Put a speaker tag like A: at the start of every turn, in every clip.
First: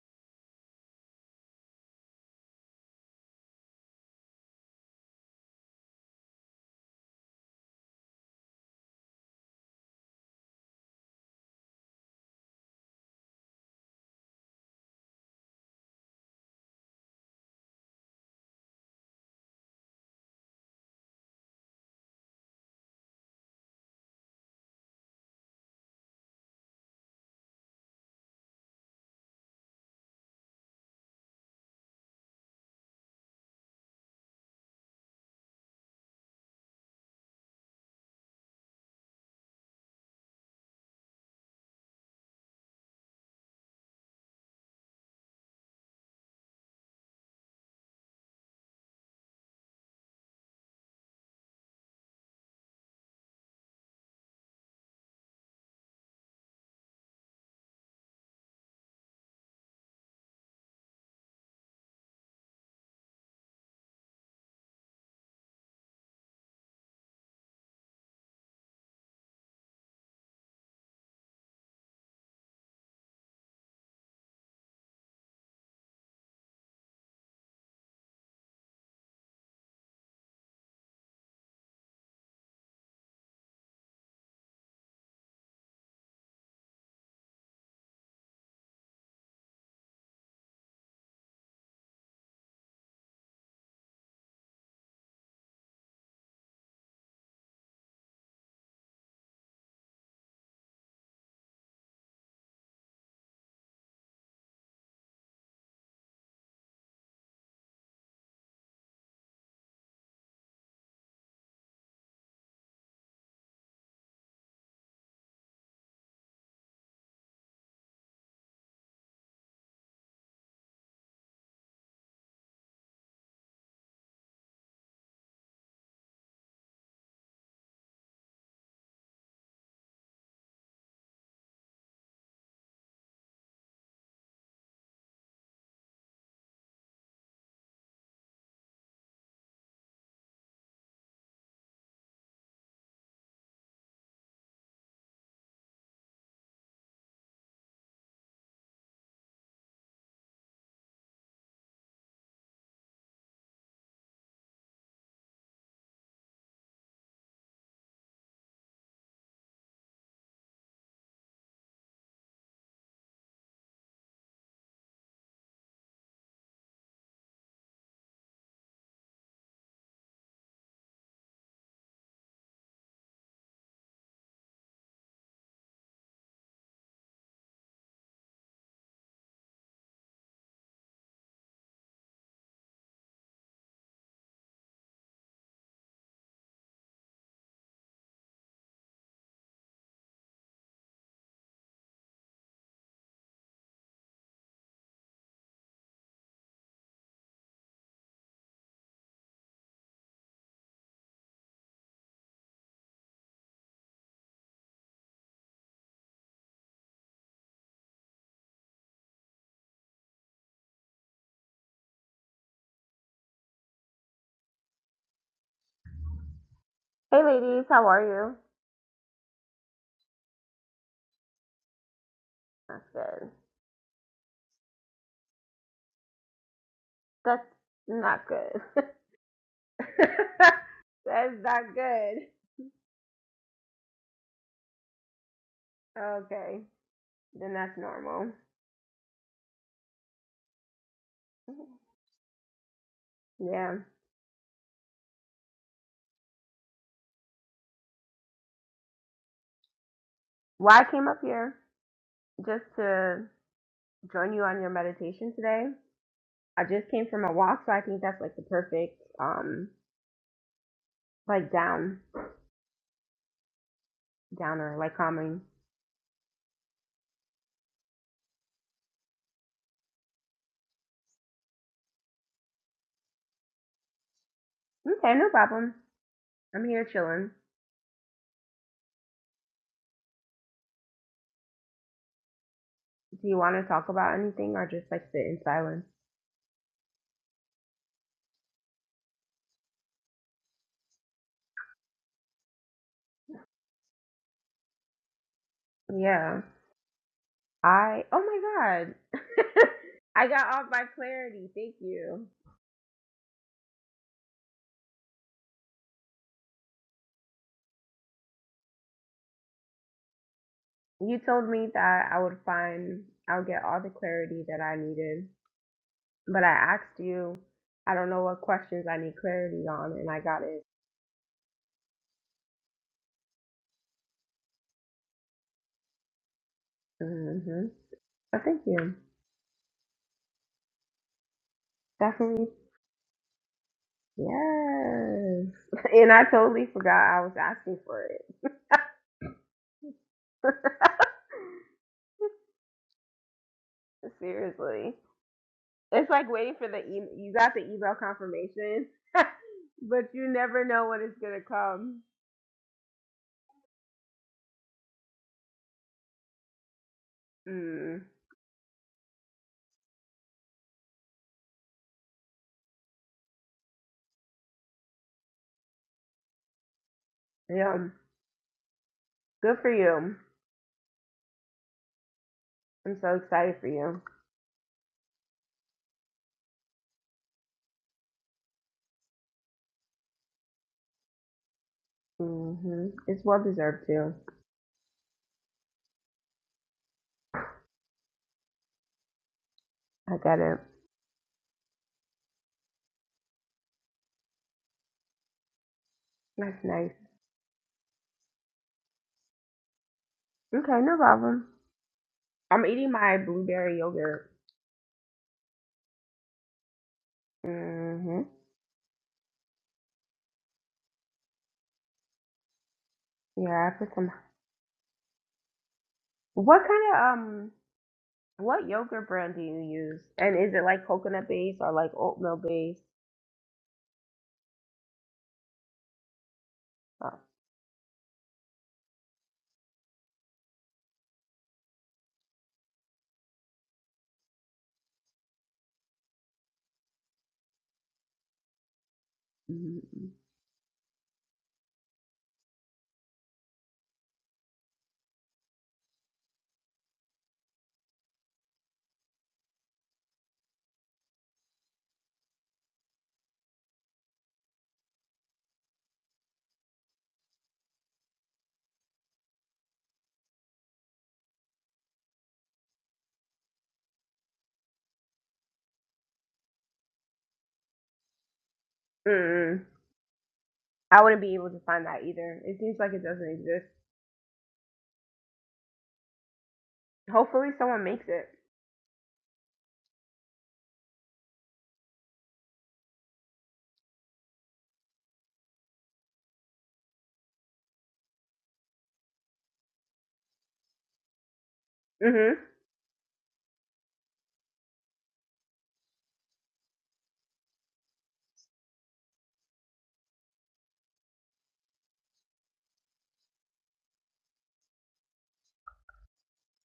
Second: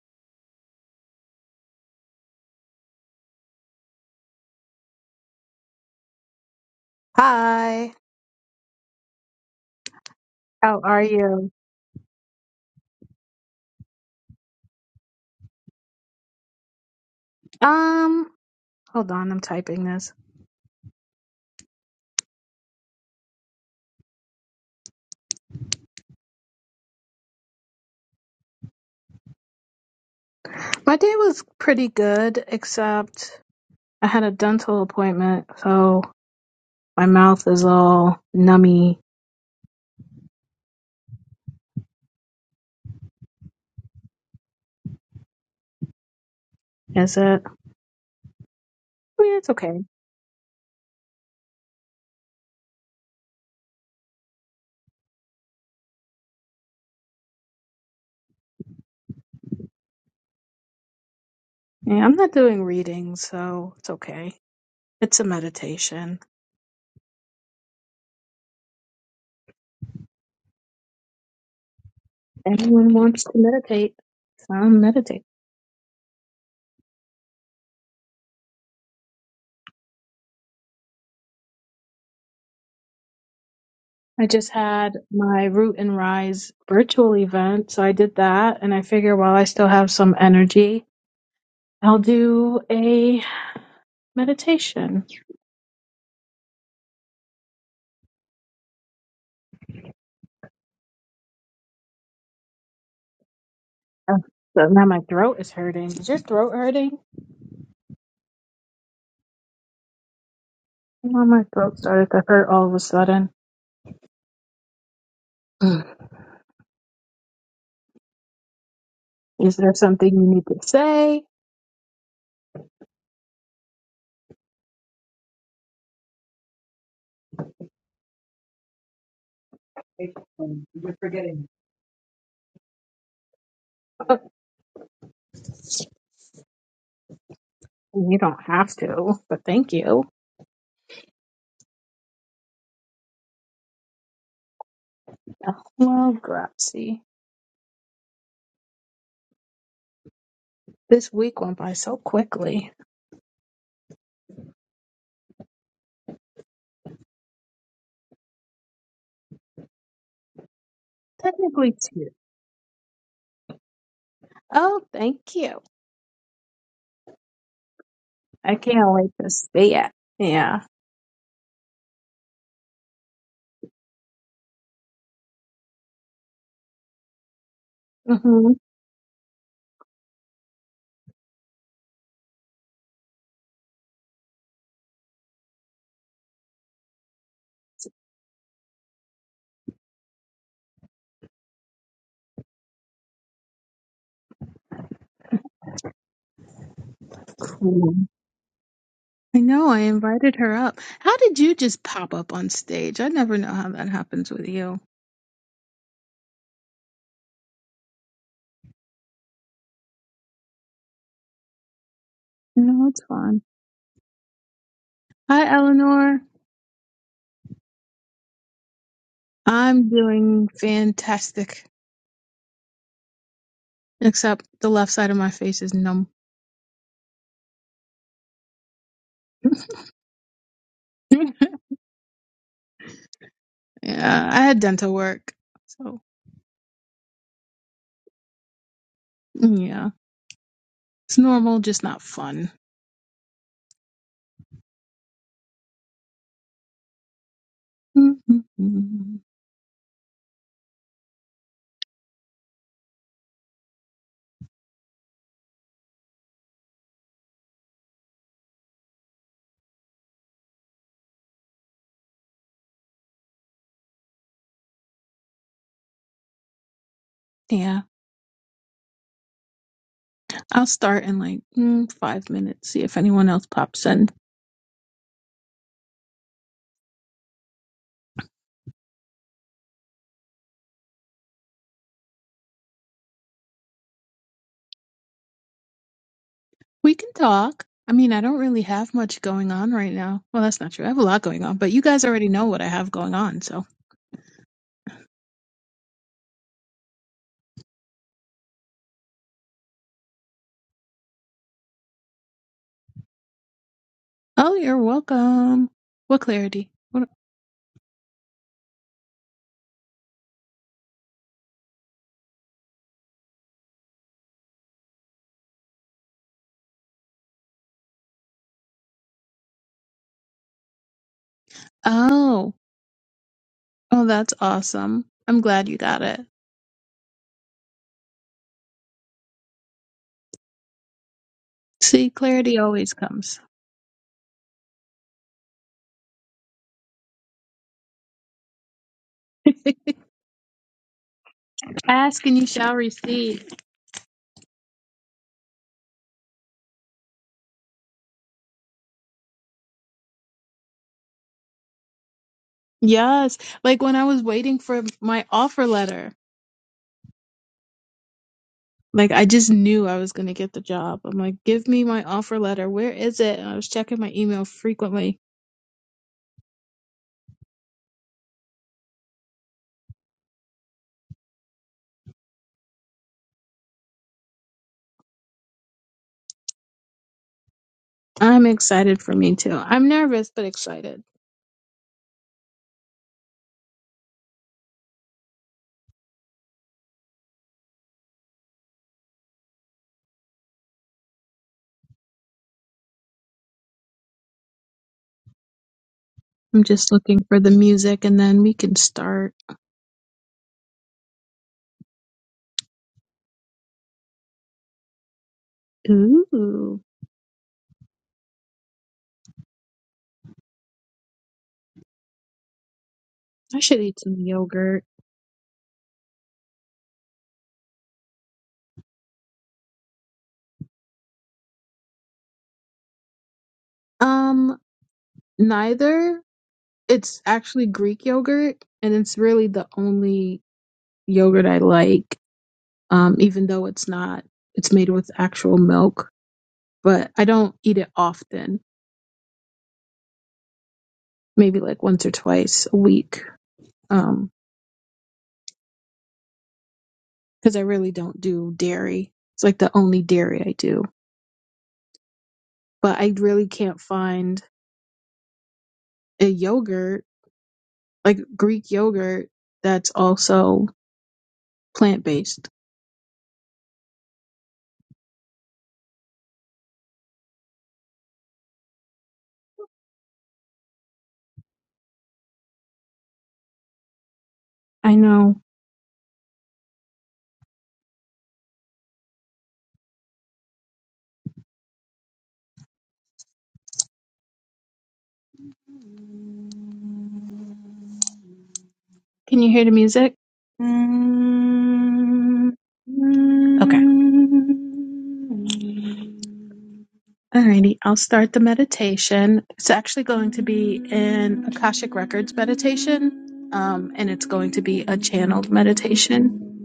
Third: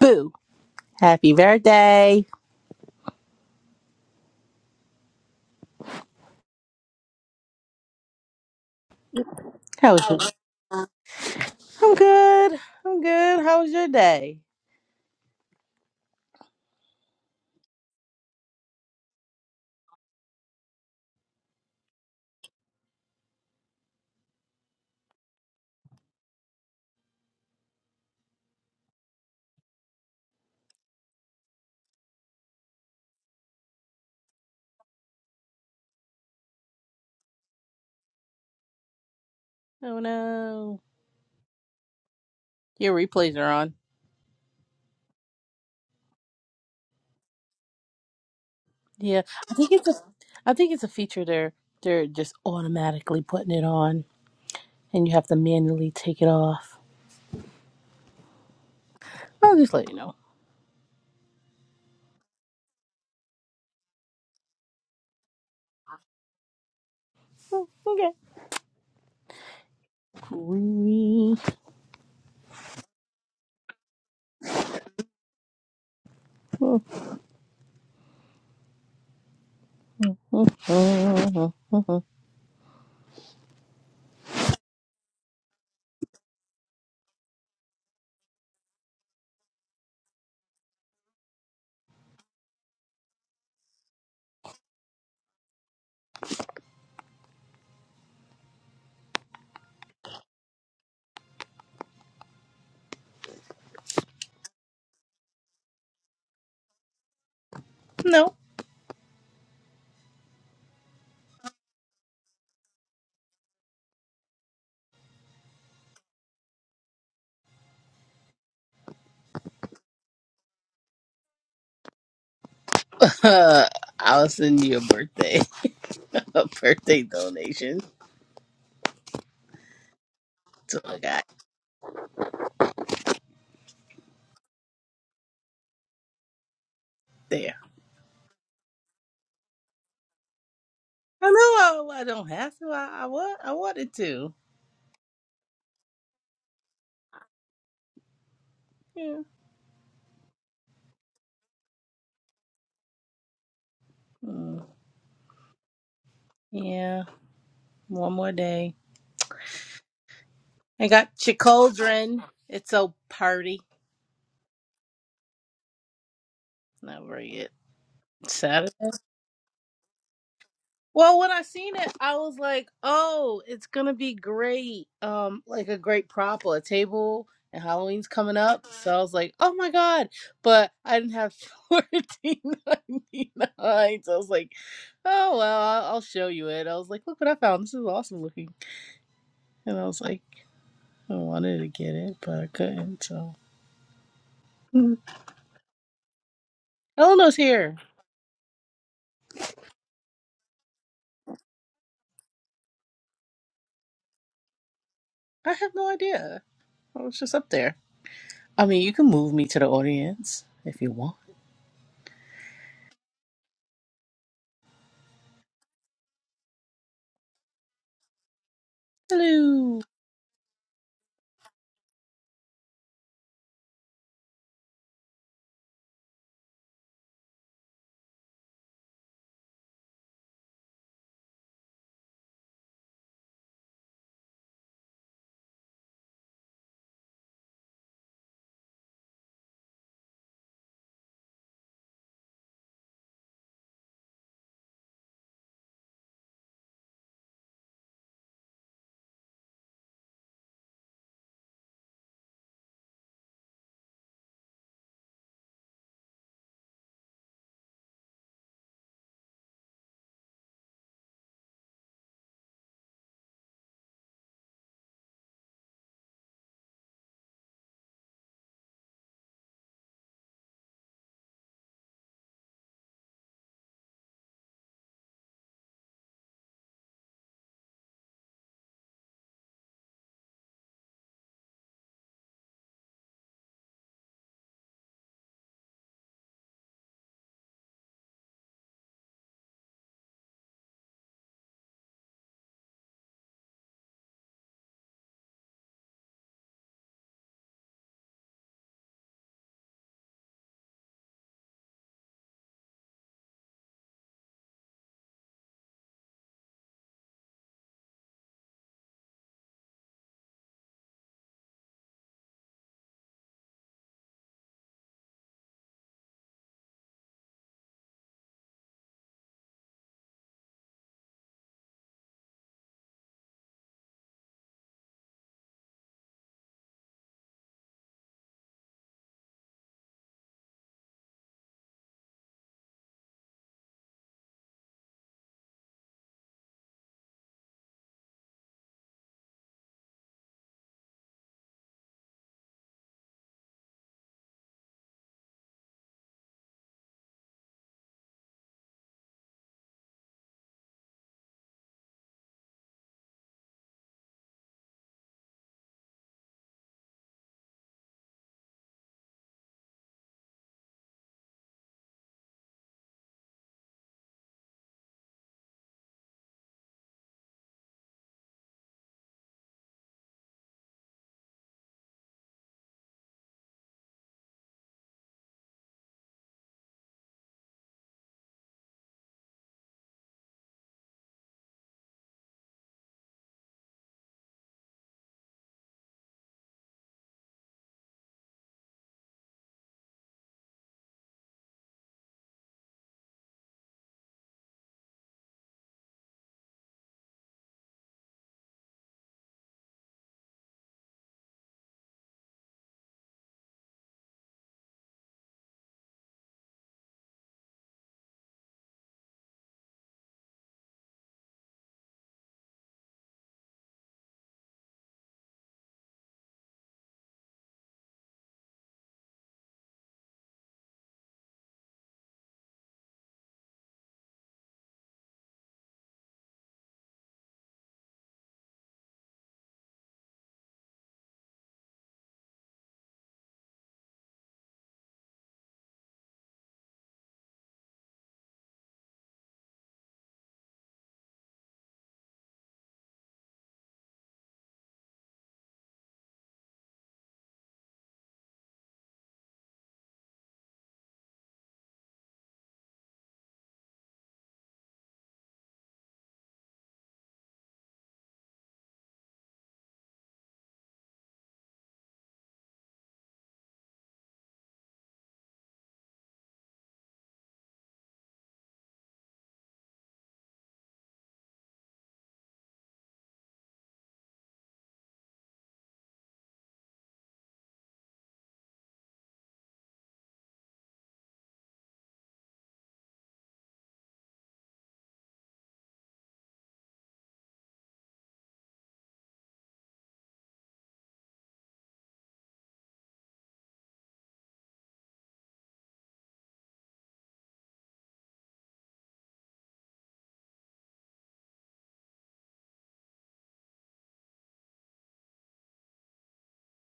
A: Boo. Happy birthday.
B: Hi.
A: How was your
B: How are you?
A: I'm good. I'm good. How was your day?
B: Um, hold on, I'm typing this. My day was pretty good, except I had a dental appointment, so my mouth is all nummy.
A: Oh no. Your replays are on.
B: Is it? I
A: Yeah.
B: mean, it's
A: I think
B: okay.
A: it's a I think it's a feature they're they're just automatically putting it on and you have to manually take it off. I'll just let you know.
B: Yeah, I'm not doing readings, so it's okay. It's a meditation.
A: Mm,
B: Anyone wants to meditate, um, meditate.
A: Okay.
B: I just had my Root and Rise virtual event, so I did that, and I figure while I still have some energy, I'll do a Meditation. Oh, so now my throat is hurting. Is your throat hurting?
A: No.
B: Now my throat started to hurt all of a sudden. Ugh. Is there something you need to say?
A: I'll send you a birthday a birthday donation to a guy.
B: Uh, You don't have to, but thank you.
A: I know I, I don't have to. I, I wa- I wanted to.
B: Oh, Well, grazie.
A: Yeah.
B: This week went by so quickly.
A: Mm, yeah. One more day. I got
B: Technically two.
A: Chicoldren. It's a party.
B: Oh, thank you.
A: Not very it.
B: I
A: Saturday.
B: can't wait to see it. Yeah.
A: Well, when I seen it, I was like, "Oh, it's gonna be great! Um, like a great prop or a table." And Halloween's coming
B: hmm
A: up, so I was like, "Oh my god!" But I didn't have fourteen ninety nine, so I was like, "Oh well, I'll I'll show you it." I was like, "Look what I found! This is awesome looking." And I was like, I wanted to get it, but I couldn't. So Mm. Eleanor's here.
B: I know. I invited her up. How did you just pop up on stage? I never know how that happens with you.
A: I have no idea. I was just up there. I mean, you can move me to the audience if you want.
B: No, it's fine. Hi, Eleanor.
C: Hey ladies, how are you?
A: Hello.
B: I'm doing fantastic,
C: That's good.
B: except the left side of my face is numb.
C: That's not good. that's
B: yeah,
C: not good.
B: I had dental work, so
C: Okay, then that's normal.
B: yeah, it's normal, just not fun.
C: Yeah.
B: Mm-mm-mm.
C: Well, I came up here just to join you on your meditation today. I just came from a walk, so I think that's like the perfect, um, like down, downer, like calming.
B: yeah, I'll start in like mm, five minutes. See if anyone else pops in.
C: Okay, no problem. I'm here chilling. Do you want to talk about anything or just like sit in silence?
B: We can talk. I mean, I don't really have much going on right now. Well, that's not true. I have a lot going on, but you guys already know what I have going on, so.
C: Yeah. I oh my god. I got all my clarity. Thank you.
B: Oh, you're welcome. What clarity? What?
C: You told me that I would find I'll get all the clarity that I needed. But I asked you I don't know what questions I need clarity on and I got it.
B: Oh, oh, that's awesome. I'm glad you got it.
C: Mhm. So thank you.
B: See,
C: Definitely.
B: clarity always comes.
C: Yes. And I totally forgot I was asking for it.
B: Ask and you shall receive.
C: Seriously. It's like waiting for the email. You got the email confirmation, but you never know when it's gonna come.
B: Yes. Like when I was waiting for my offer letter,
C: Mm.
B: like I just knew I was going to get the job. I'm like, give me my offer letter. Where is it? And I was checking my email frequently.
C: Yeah, good for you. I'm so excited for you.
B: I'm excited for me too. I'm nervous, but excited.
C: hmm It's well deserved too. I got it. That's
B: I'm
C: nice.
B: just looking for the music and then we can start.
C: Okay, no problem. I'm eating my blueberry yogurt.
B: Ooh,
C: hmm Yeah,
B: I
C: I
B: should
C: put
B: eat
C: some.
B: some yogurt.
C: What kind of um? What yogurt brand do you use? And is it like coconut based or like oatmeal based?
B: Um, neither.
C: Oh.
B: It's actually Greek yogurt and it's really the only yogurt I like. Um, even though it's not, it's made with actual milk but I don't eat it often,
C: Mm-hmm.
B: maybe like once or twice a week. Um, cause I really don't do dairy. It's like the only dairy I do, but I really can't find a yogurt, like Greek yogurt that's also plant based.
C: Mm-hmm. I wouldn't be able to find that either. It seems like it doesn't exist.
B: I know.
C: Hopefully, someone makes it.
B: Can you hear the music?
C: Mhm.
B: Okay. Alrighty, I'll start the meditation. It's actually going to be an Akashic Records meditation, um, and it's going to be a channeled meditation.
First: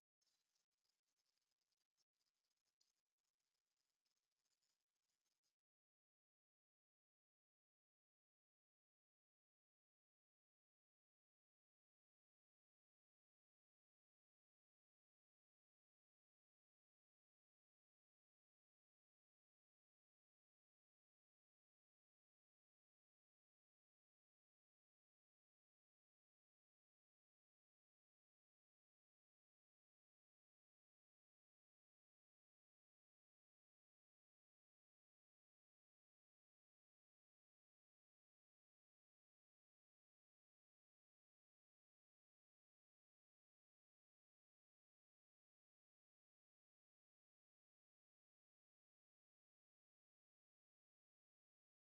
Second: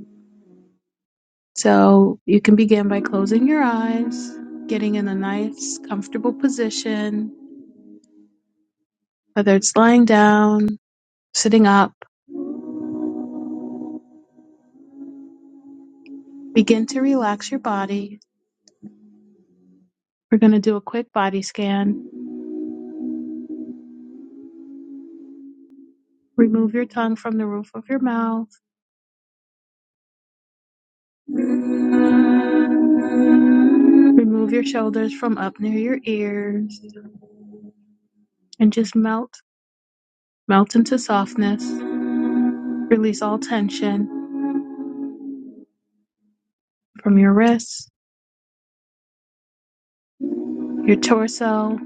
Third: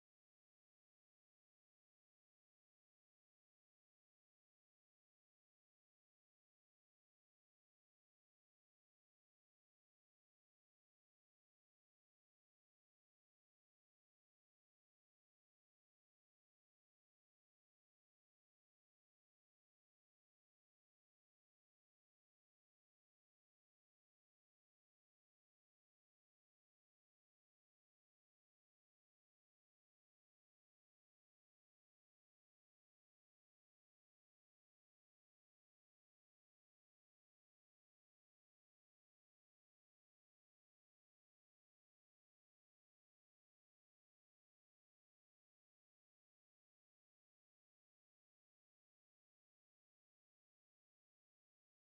B: So you can begin by closing your eyes, getting in a nice, comfortable position, whether it's lying down, sitting up. Begin to relax your body. We're going to do a quick body scan. Remove your tongue from the roof of your mouth Remove your shoulders from up near your ears and just melt, melt into softness. Release all tension from your wrists, your torso,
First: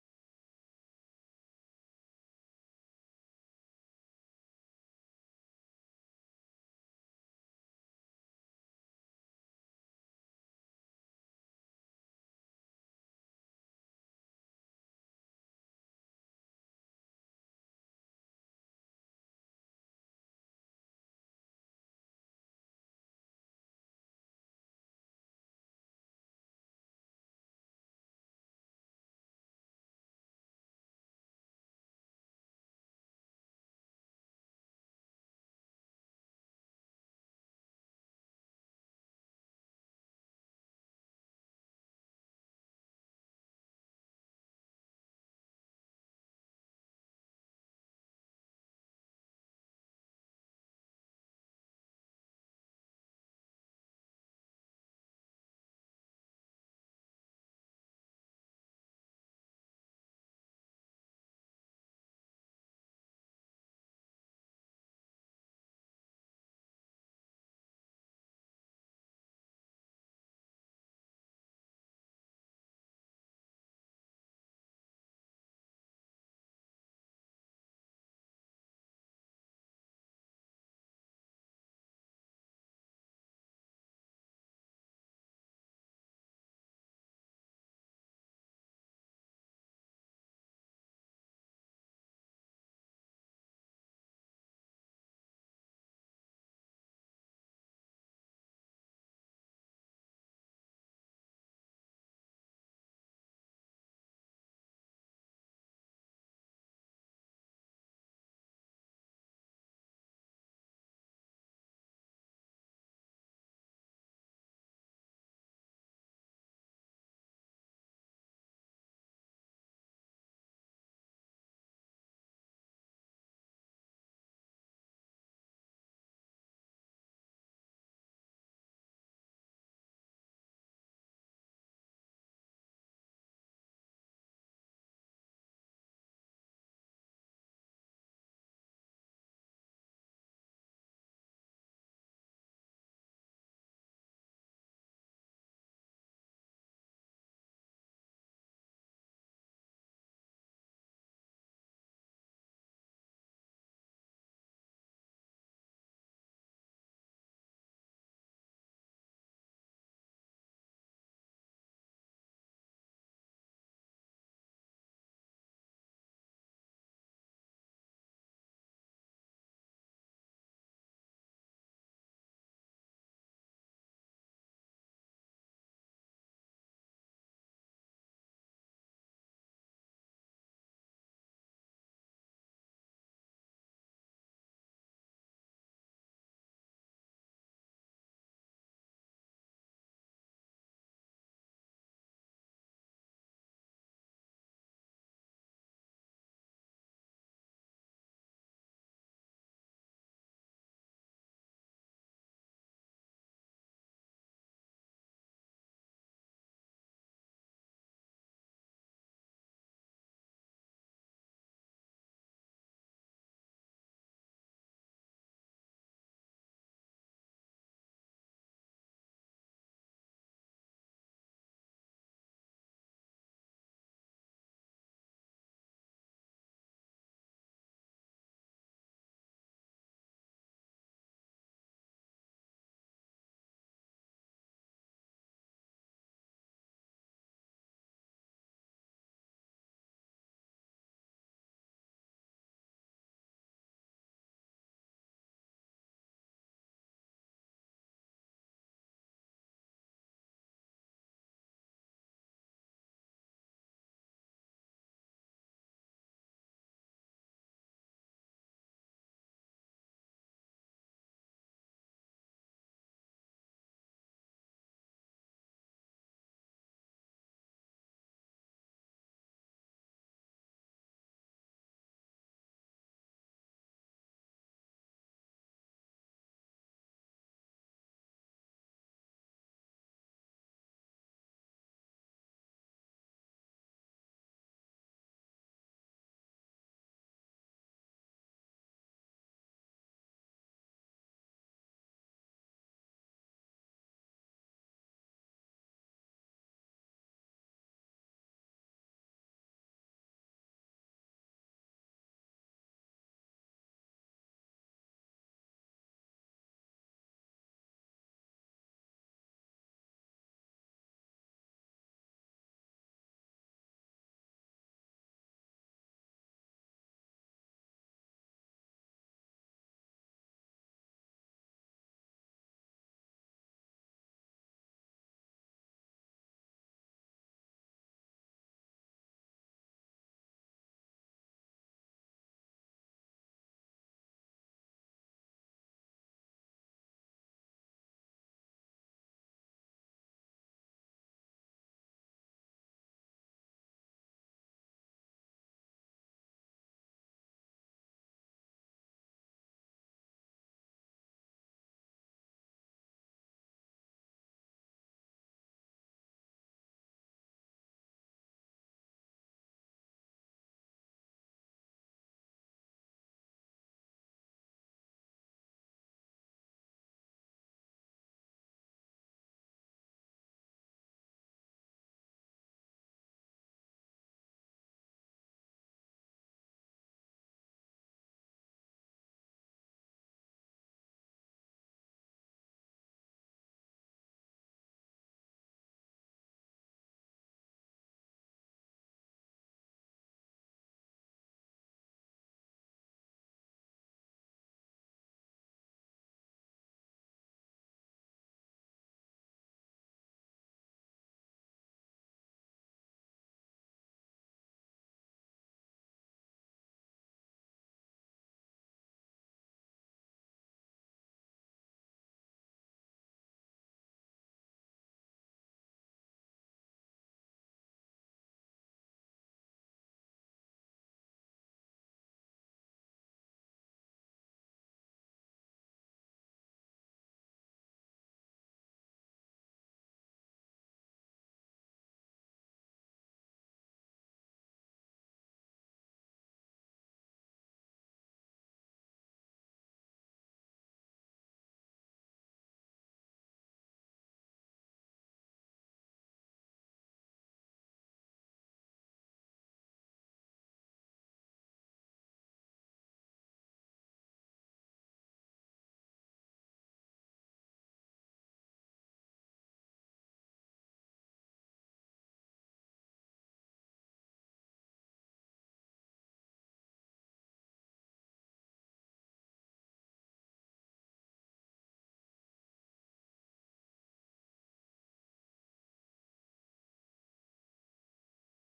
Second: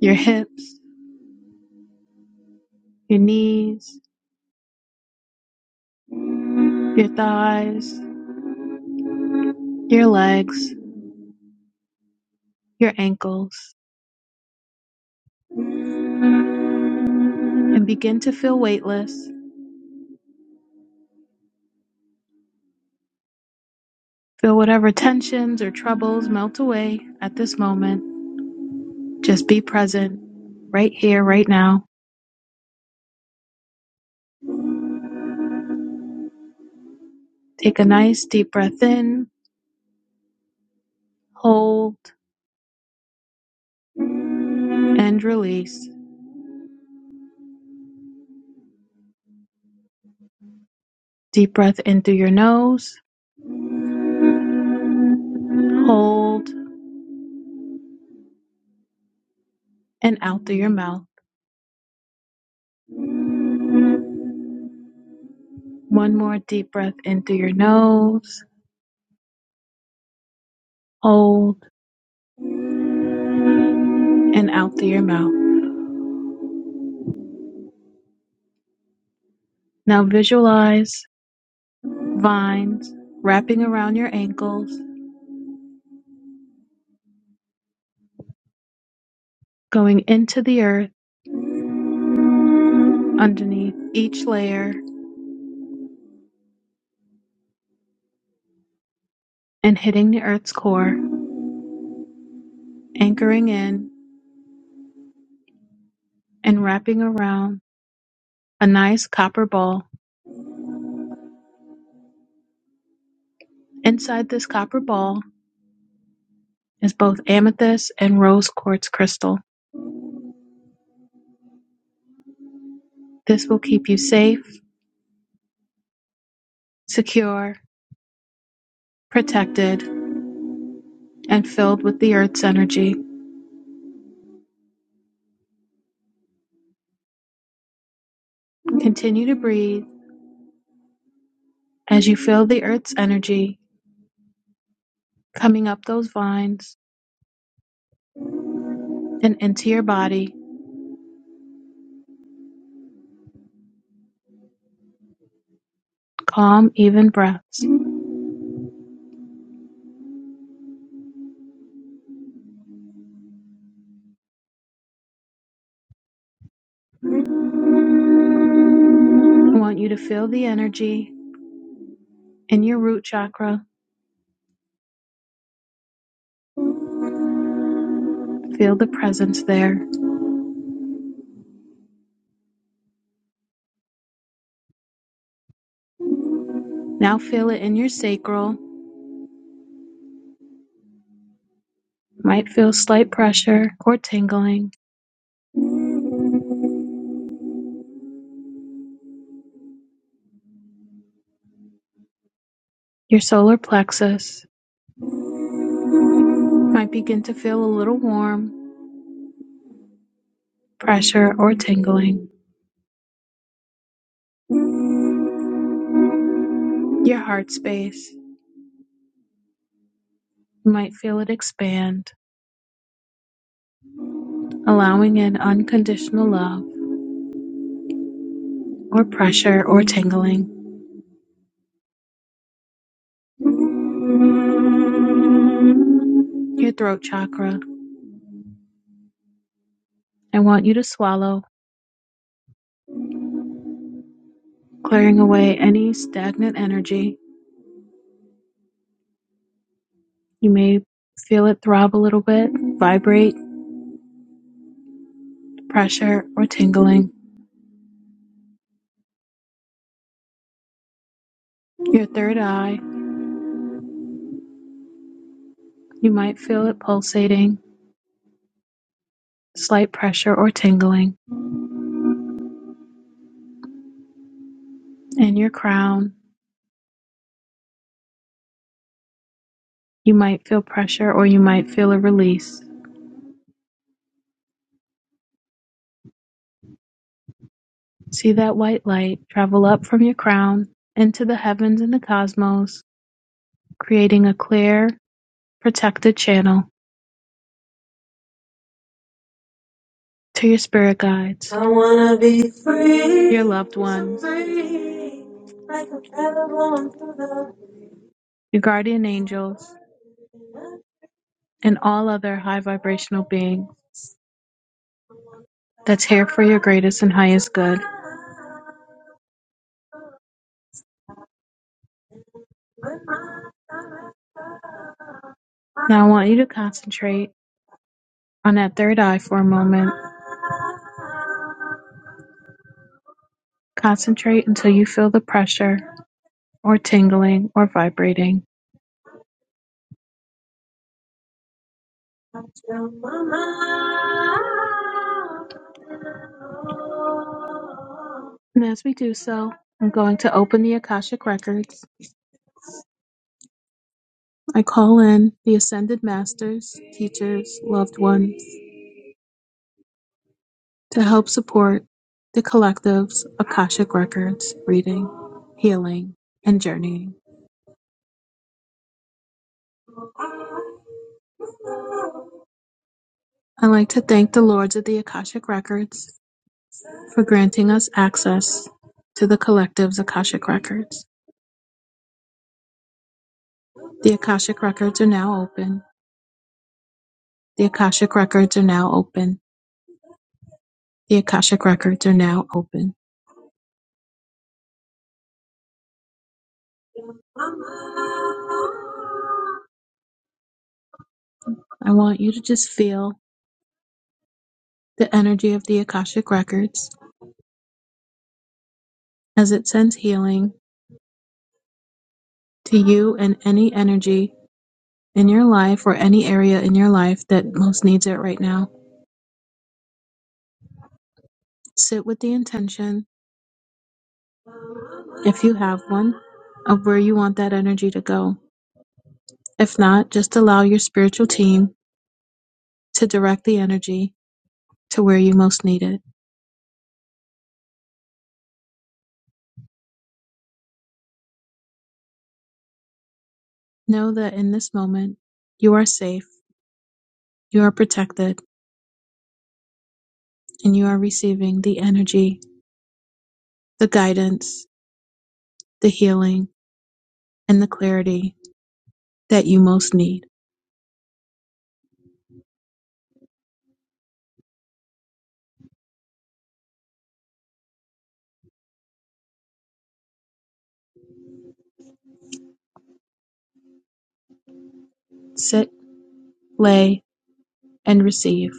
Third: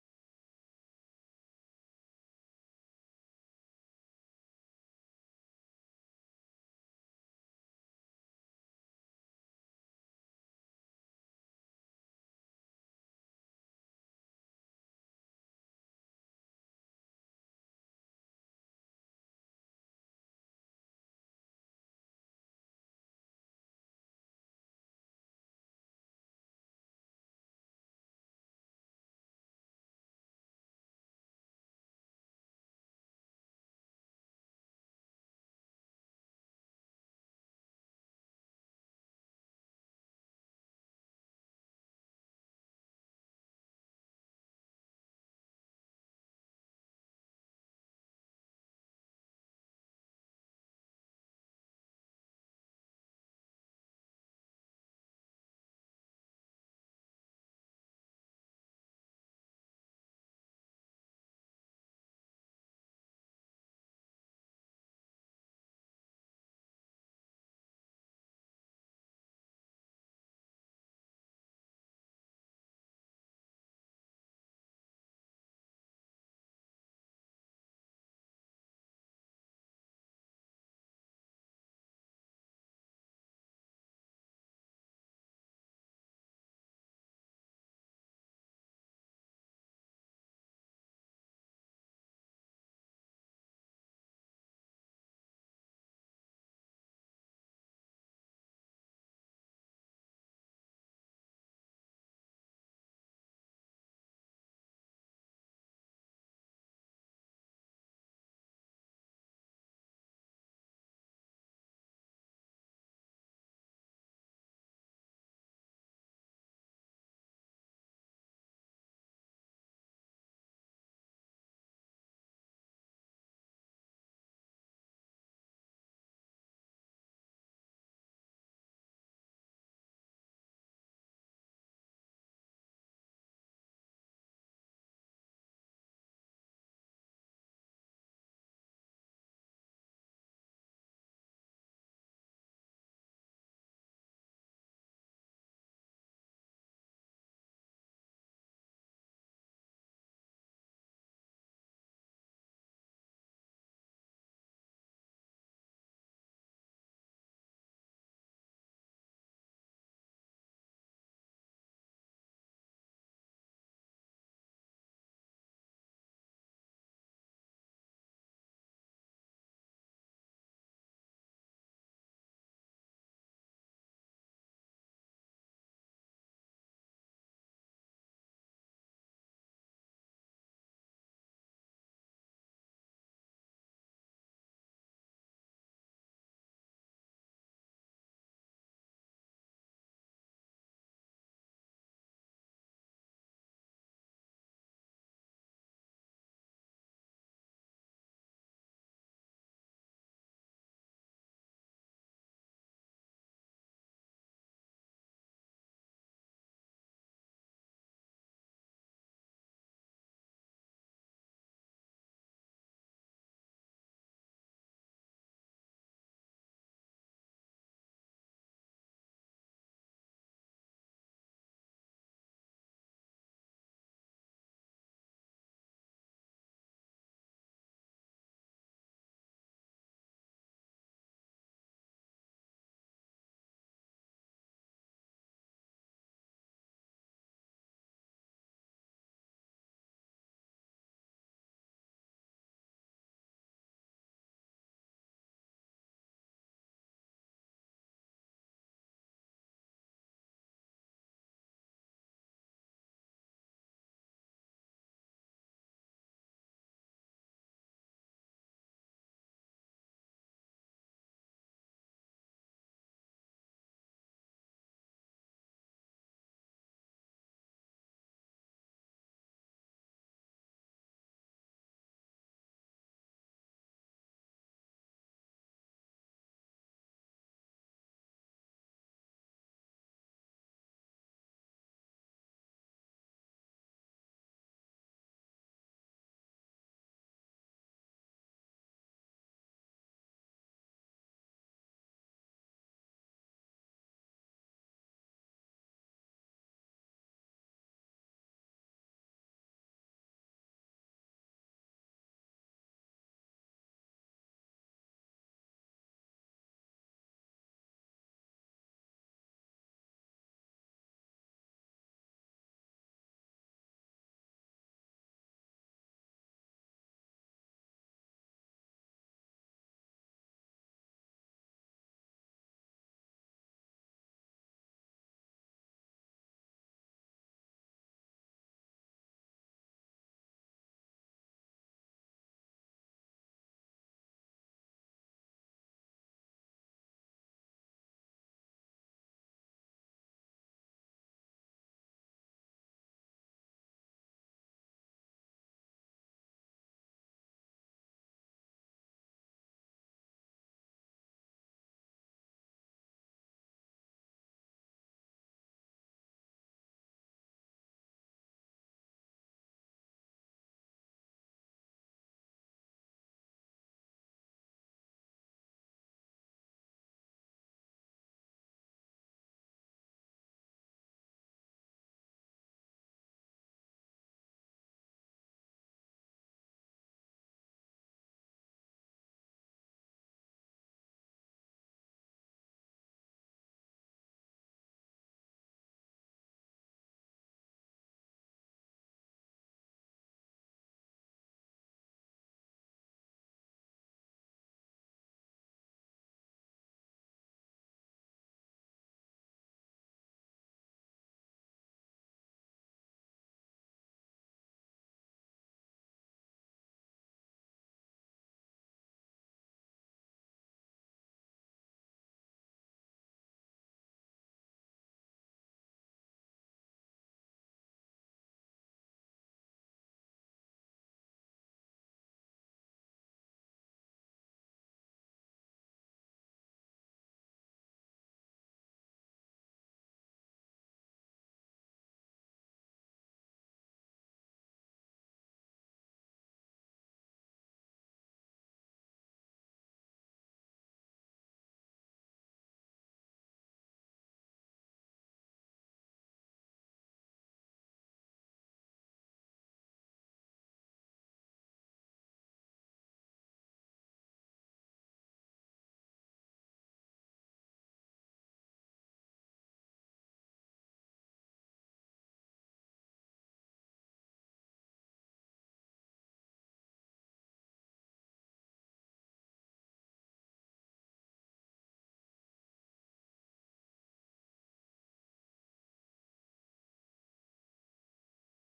B: your hips, your knees, your thighs, your legs, your ankles, and begin to feel weightless. Feel whatever tensions or troubles melt away at this moment. Just be present right here, right now. Take a nice deep breath in Hold and release. Deep breath in through your nose. Hold and out through your mouth. One more deep breath in through your nose. Hold and out through your mouth. Now visualize vines wrapping around your ankles, going into the earth underneath each layer and hitting the earth's core, anchoring in and wrapping around a nice copper ball. Inside this copper ball is both amethyst and rose quartz crystal. This will keep you safe, secure, protected, and filled with the Earth's energy. Continue to breathe as you feel the Earth's energy coming up those vines and into your body. Calm, even breaths. I want you to feel the energy in your root chakra. Feel the presence there. Now feel it in your sacral. Might feel slight pressure or tingling. Your solar plexus might begin to feel a little warm, pressure, or tingling. Your heart space. You might feel it expand, allowing in unconditional love or pressure or tingling. Your throat chakra. I want you to swallow, clearing away any stagnant energy. You may feel it throb a little bit, vibrate, pressure, or tingling. Your third eye. You might feel it pulsating, slight pressure or tingling. And your crown. You might feel pressure or you might feel a release. See that white light travel up from your crown into the heavens and the cosmos, creating a clear, protected channel to your spirit guides, I wanna be free. your loved ones, your guardian angels, and all other high vibrational beings that's here for your greatest and highest good. Now I want you to concentrate on that third eye for a moment. Concentrate until you feel the pressure or tingling or vibrating. And as we do so, I'm going to open the Akashic Records. I call in the Ascended Masters, teachers, loved ones to help support the collective's Akashic Records reading, healing, and journeying. I like to thank the Lords of the Akashic Records for granting us access to the collective's Akashic Records. The Akashic Records are now open. The Akashic Records are now open. The Akashic Records are now open. I want you to just feel the energy of the Akashic Records as it sends healing to you and any energy in your life or any area in your life that most needs it right now. Sit with the intention, if you have one, of where you want that energy to go. If not, just allow your spiritual team to direct the energy to where you most need it. Know that in this moment, you are safe, you are protected, and you are receiving the energy, the guidance, the healing, and the clarity that you most need. Sit, lay, and receive.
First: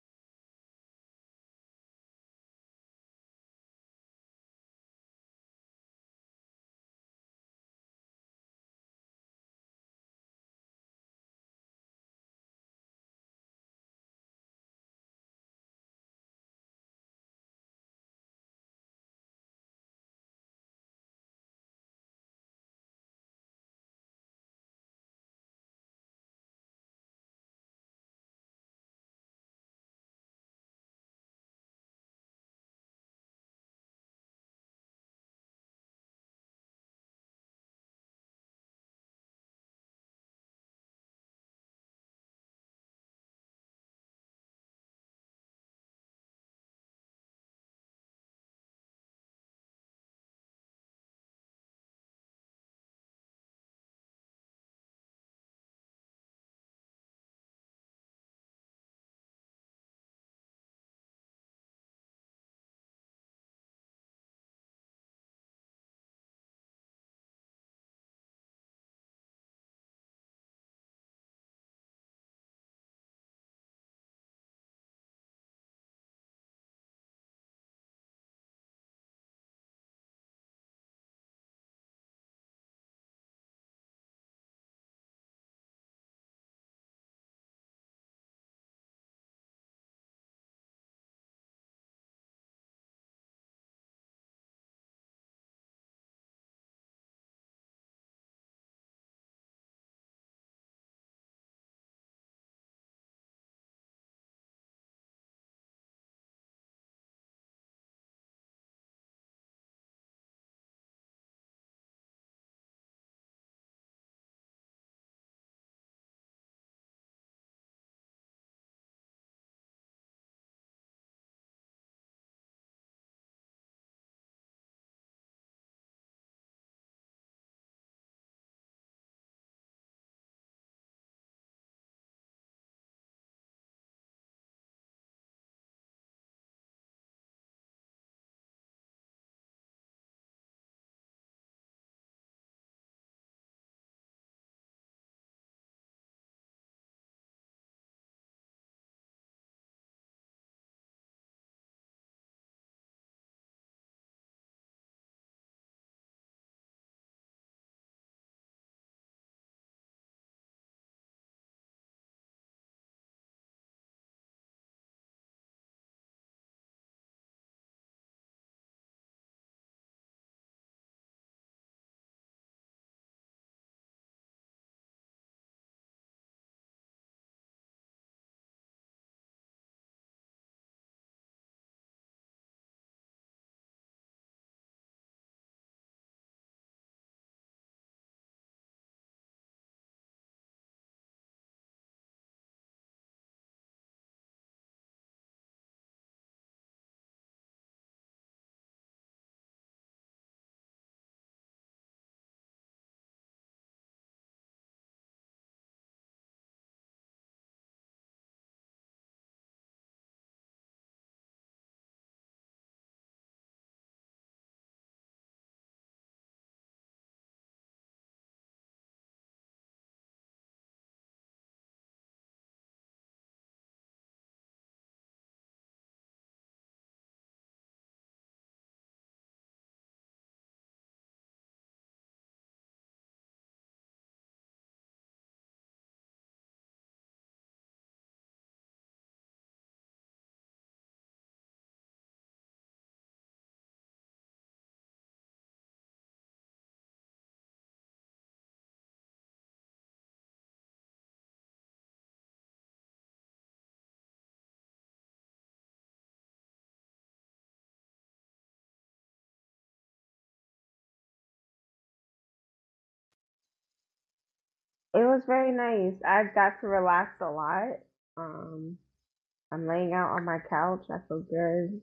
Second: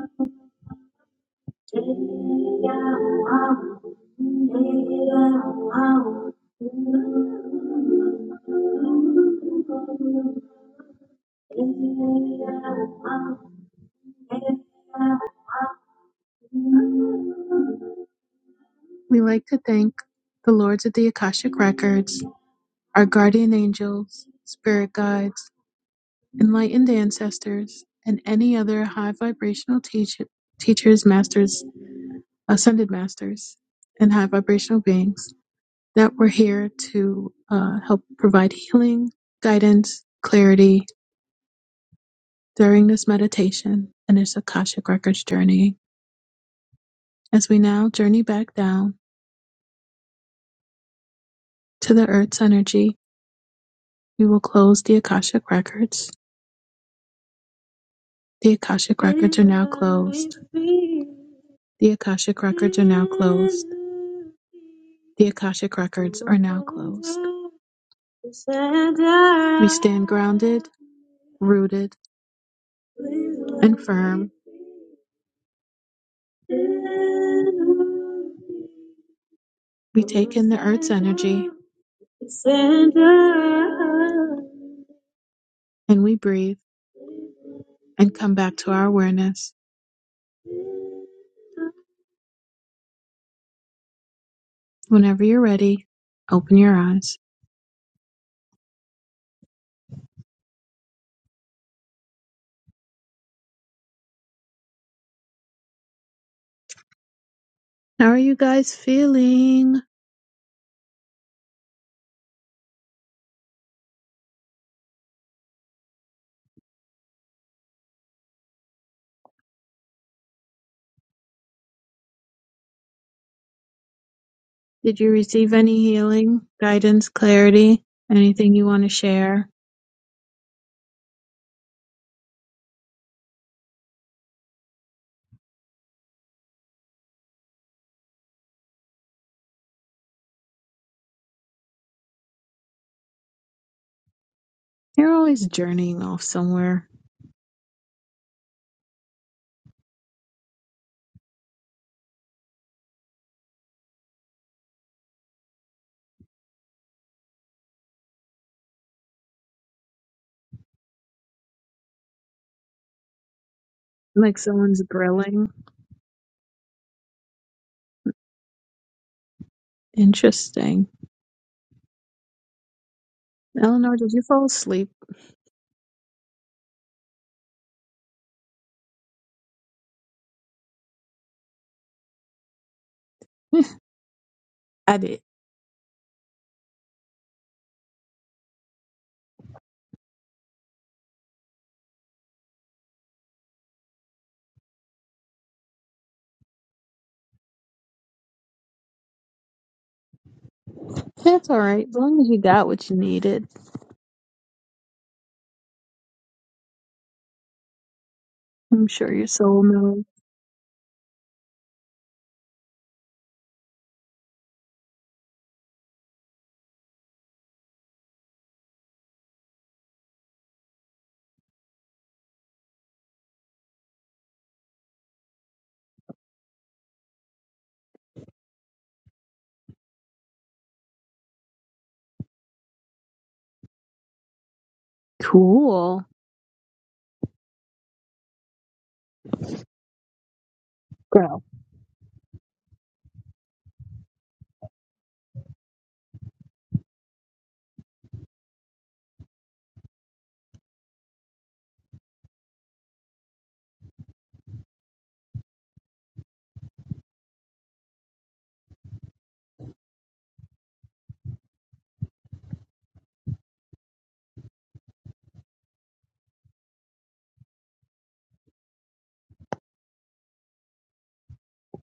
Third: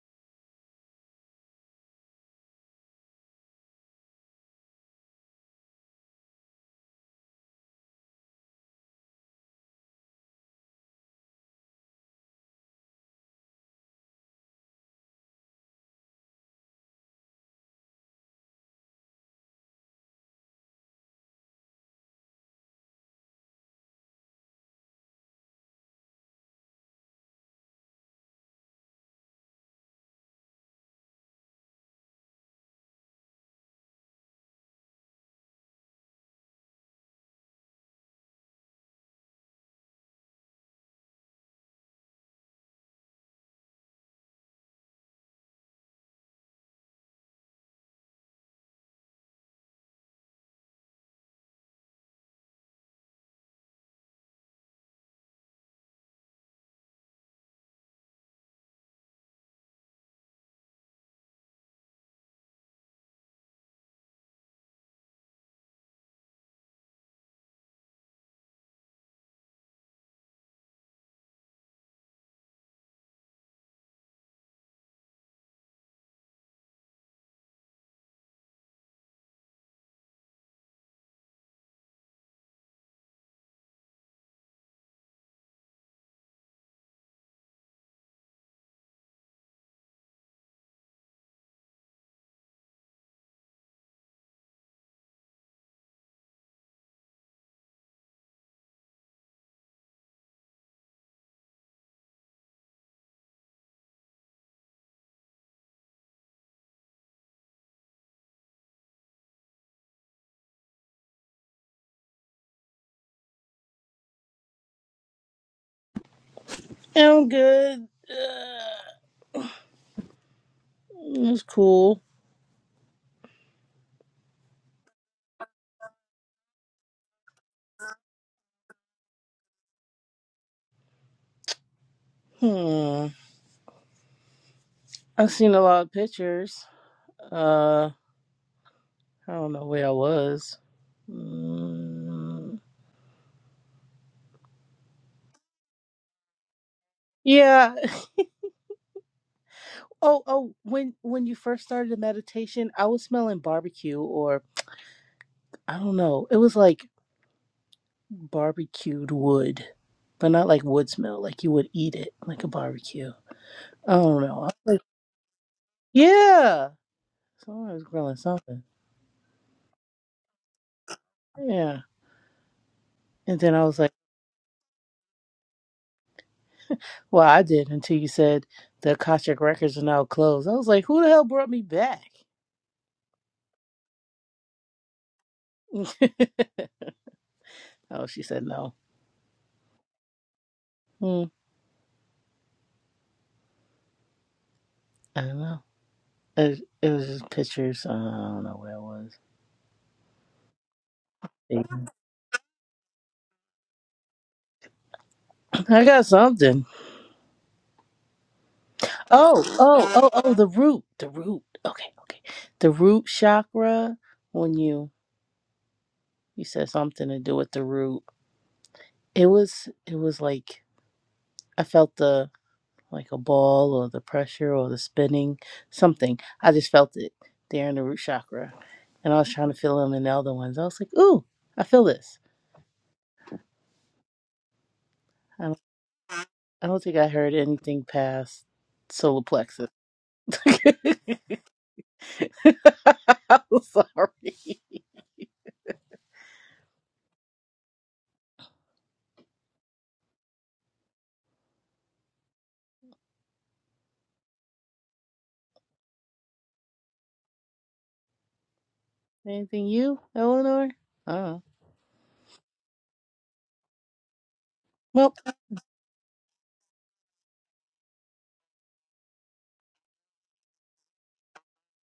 B: We like to thank the Lords of the Akashic Records, our guardian angels, spirit guides, enlightened ancestors, and any other high vibrational teach- teachers, masters, ascended masters, and high vibrational beings. that we're here to uh, help provide healing, guidance, clarity during this meditation and its Akashic Records journey. As we now journey back down to the Earth's energy, we will close the Akashic Records. The Akashic Records are now closed. The Akashic Records are now closed. The Akashic Records are now closed. We stand grounded, rooted, and firm We take in the earth's energy and we breathe and come back to our awareness. Whenever you're ready, open your eyes. How are you guys feeling?
A: I'm good. Uh, it was cool.
B: Did you receive any healing, guidance, clarity? Anything you want to share?
A: Hmm. I've seen a lot of pictures. Uh, I don't know where I was. Mm.
B: You're always journeying off somewhere,
A: Yeah. Oh, oh. When when you first started the meditation, I was smelling barbecue, or I don't know. It was like barbecued wood, but not like wood smell. Like you would eat it like a barbecue. I don't
B: like
A: know. I was like,
B: someone's grilling.
A: yeah, someone was grilling something.
B: Interesting.
A: Yeah. And then I was like,
B: Eleanor, did you fall asleep?
A: well, I did until you said the Akashic records are now closed. I was like, who the hell brought me back?
B: I did.
A: oh, she said no. Hmm, I don't know. It, it was just pictures. Uh, I don't know where
B: That's all
A: it
B: right.
A: was.
B: As long as you got what you needed,
A: I got something.
B: I'm sure your
A: Oh,
B: soul
A: oh,
B: knows.
A: oh, oh, the root, the root. Okay, okay. The root chakra when you you said something to do with the root. It was it was like I felt the like a ball or the pressure or the spinning something. I just felt it there in the root chakra. And I was trying to feel them in the other ones. I was like, "Ooh, I feel this." I don't,
B: Cool.
A: I don't think I heard anything past solar plexus.
B: Bro.
A: I'm sorry. Anything you, Eleanor? Oh.
C: It
A: Well,
C: was very nice. I got to relax a lot. Um, I'm laying out on my couch. I feel good.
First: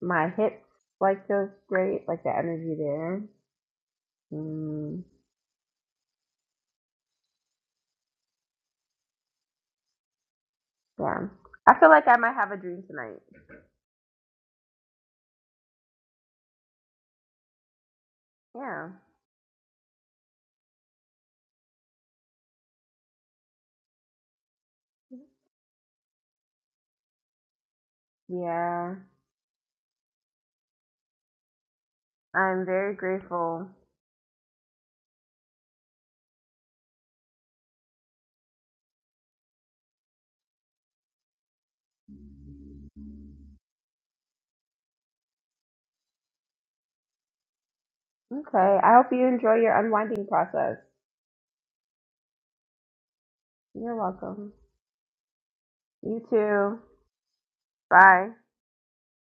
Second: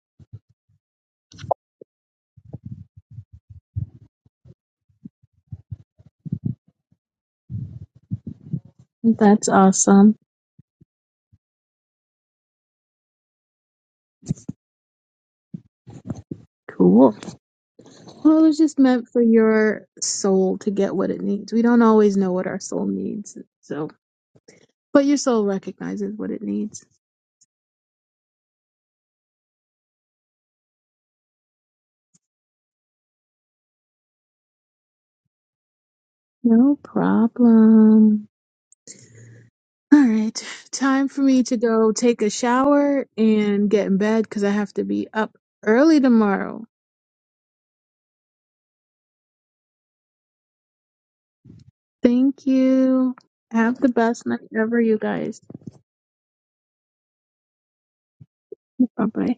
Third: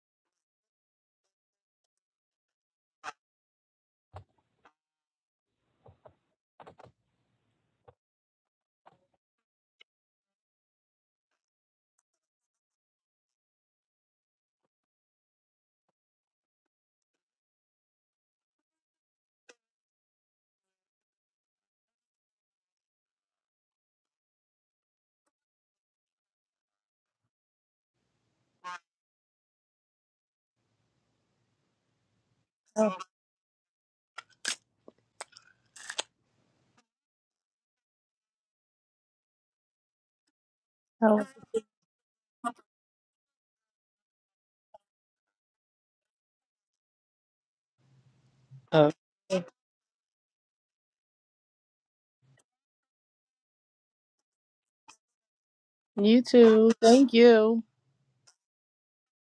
C: My hips like feels great. Like the energy there. Mm,
B: That's awesome.
C: yeah. I feel like I might have a dream tonight.
B: Cool. Well, it was just
C: Yeah.
B: meant for your soul to get what it needs. We don't always know what our soul needs. So, but your soul recognizes what it needs.
C: Yeah. I'm very
A: oh,
C: grateful.
B: No problem. All right. Time for
A: oh.
B: me to go take a shower and get in bed because I have to be up early tomorrow.
C: Okay.
A: oh.
C: I hope you enjoy your unwinding process.
B: Thank you. Have the
C: You're
B: best night
C: welcome.
B: ever, you guys.
A: you
C: You
A: too.
C: too.
A: Thank you.
C: Bye.
B: Bye bye.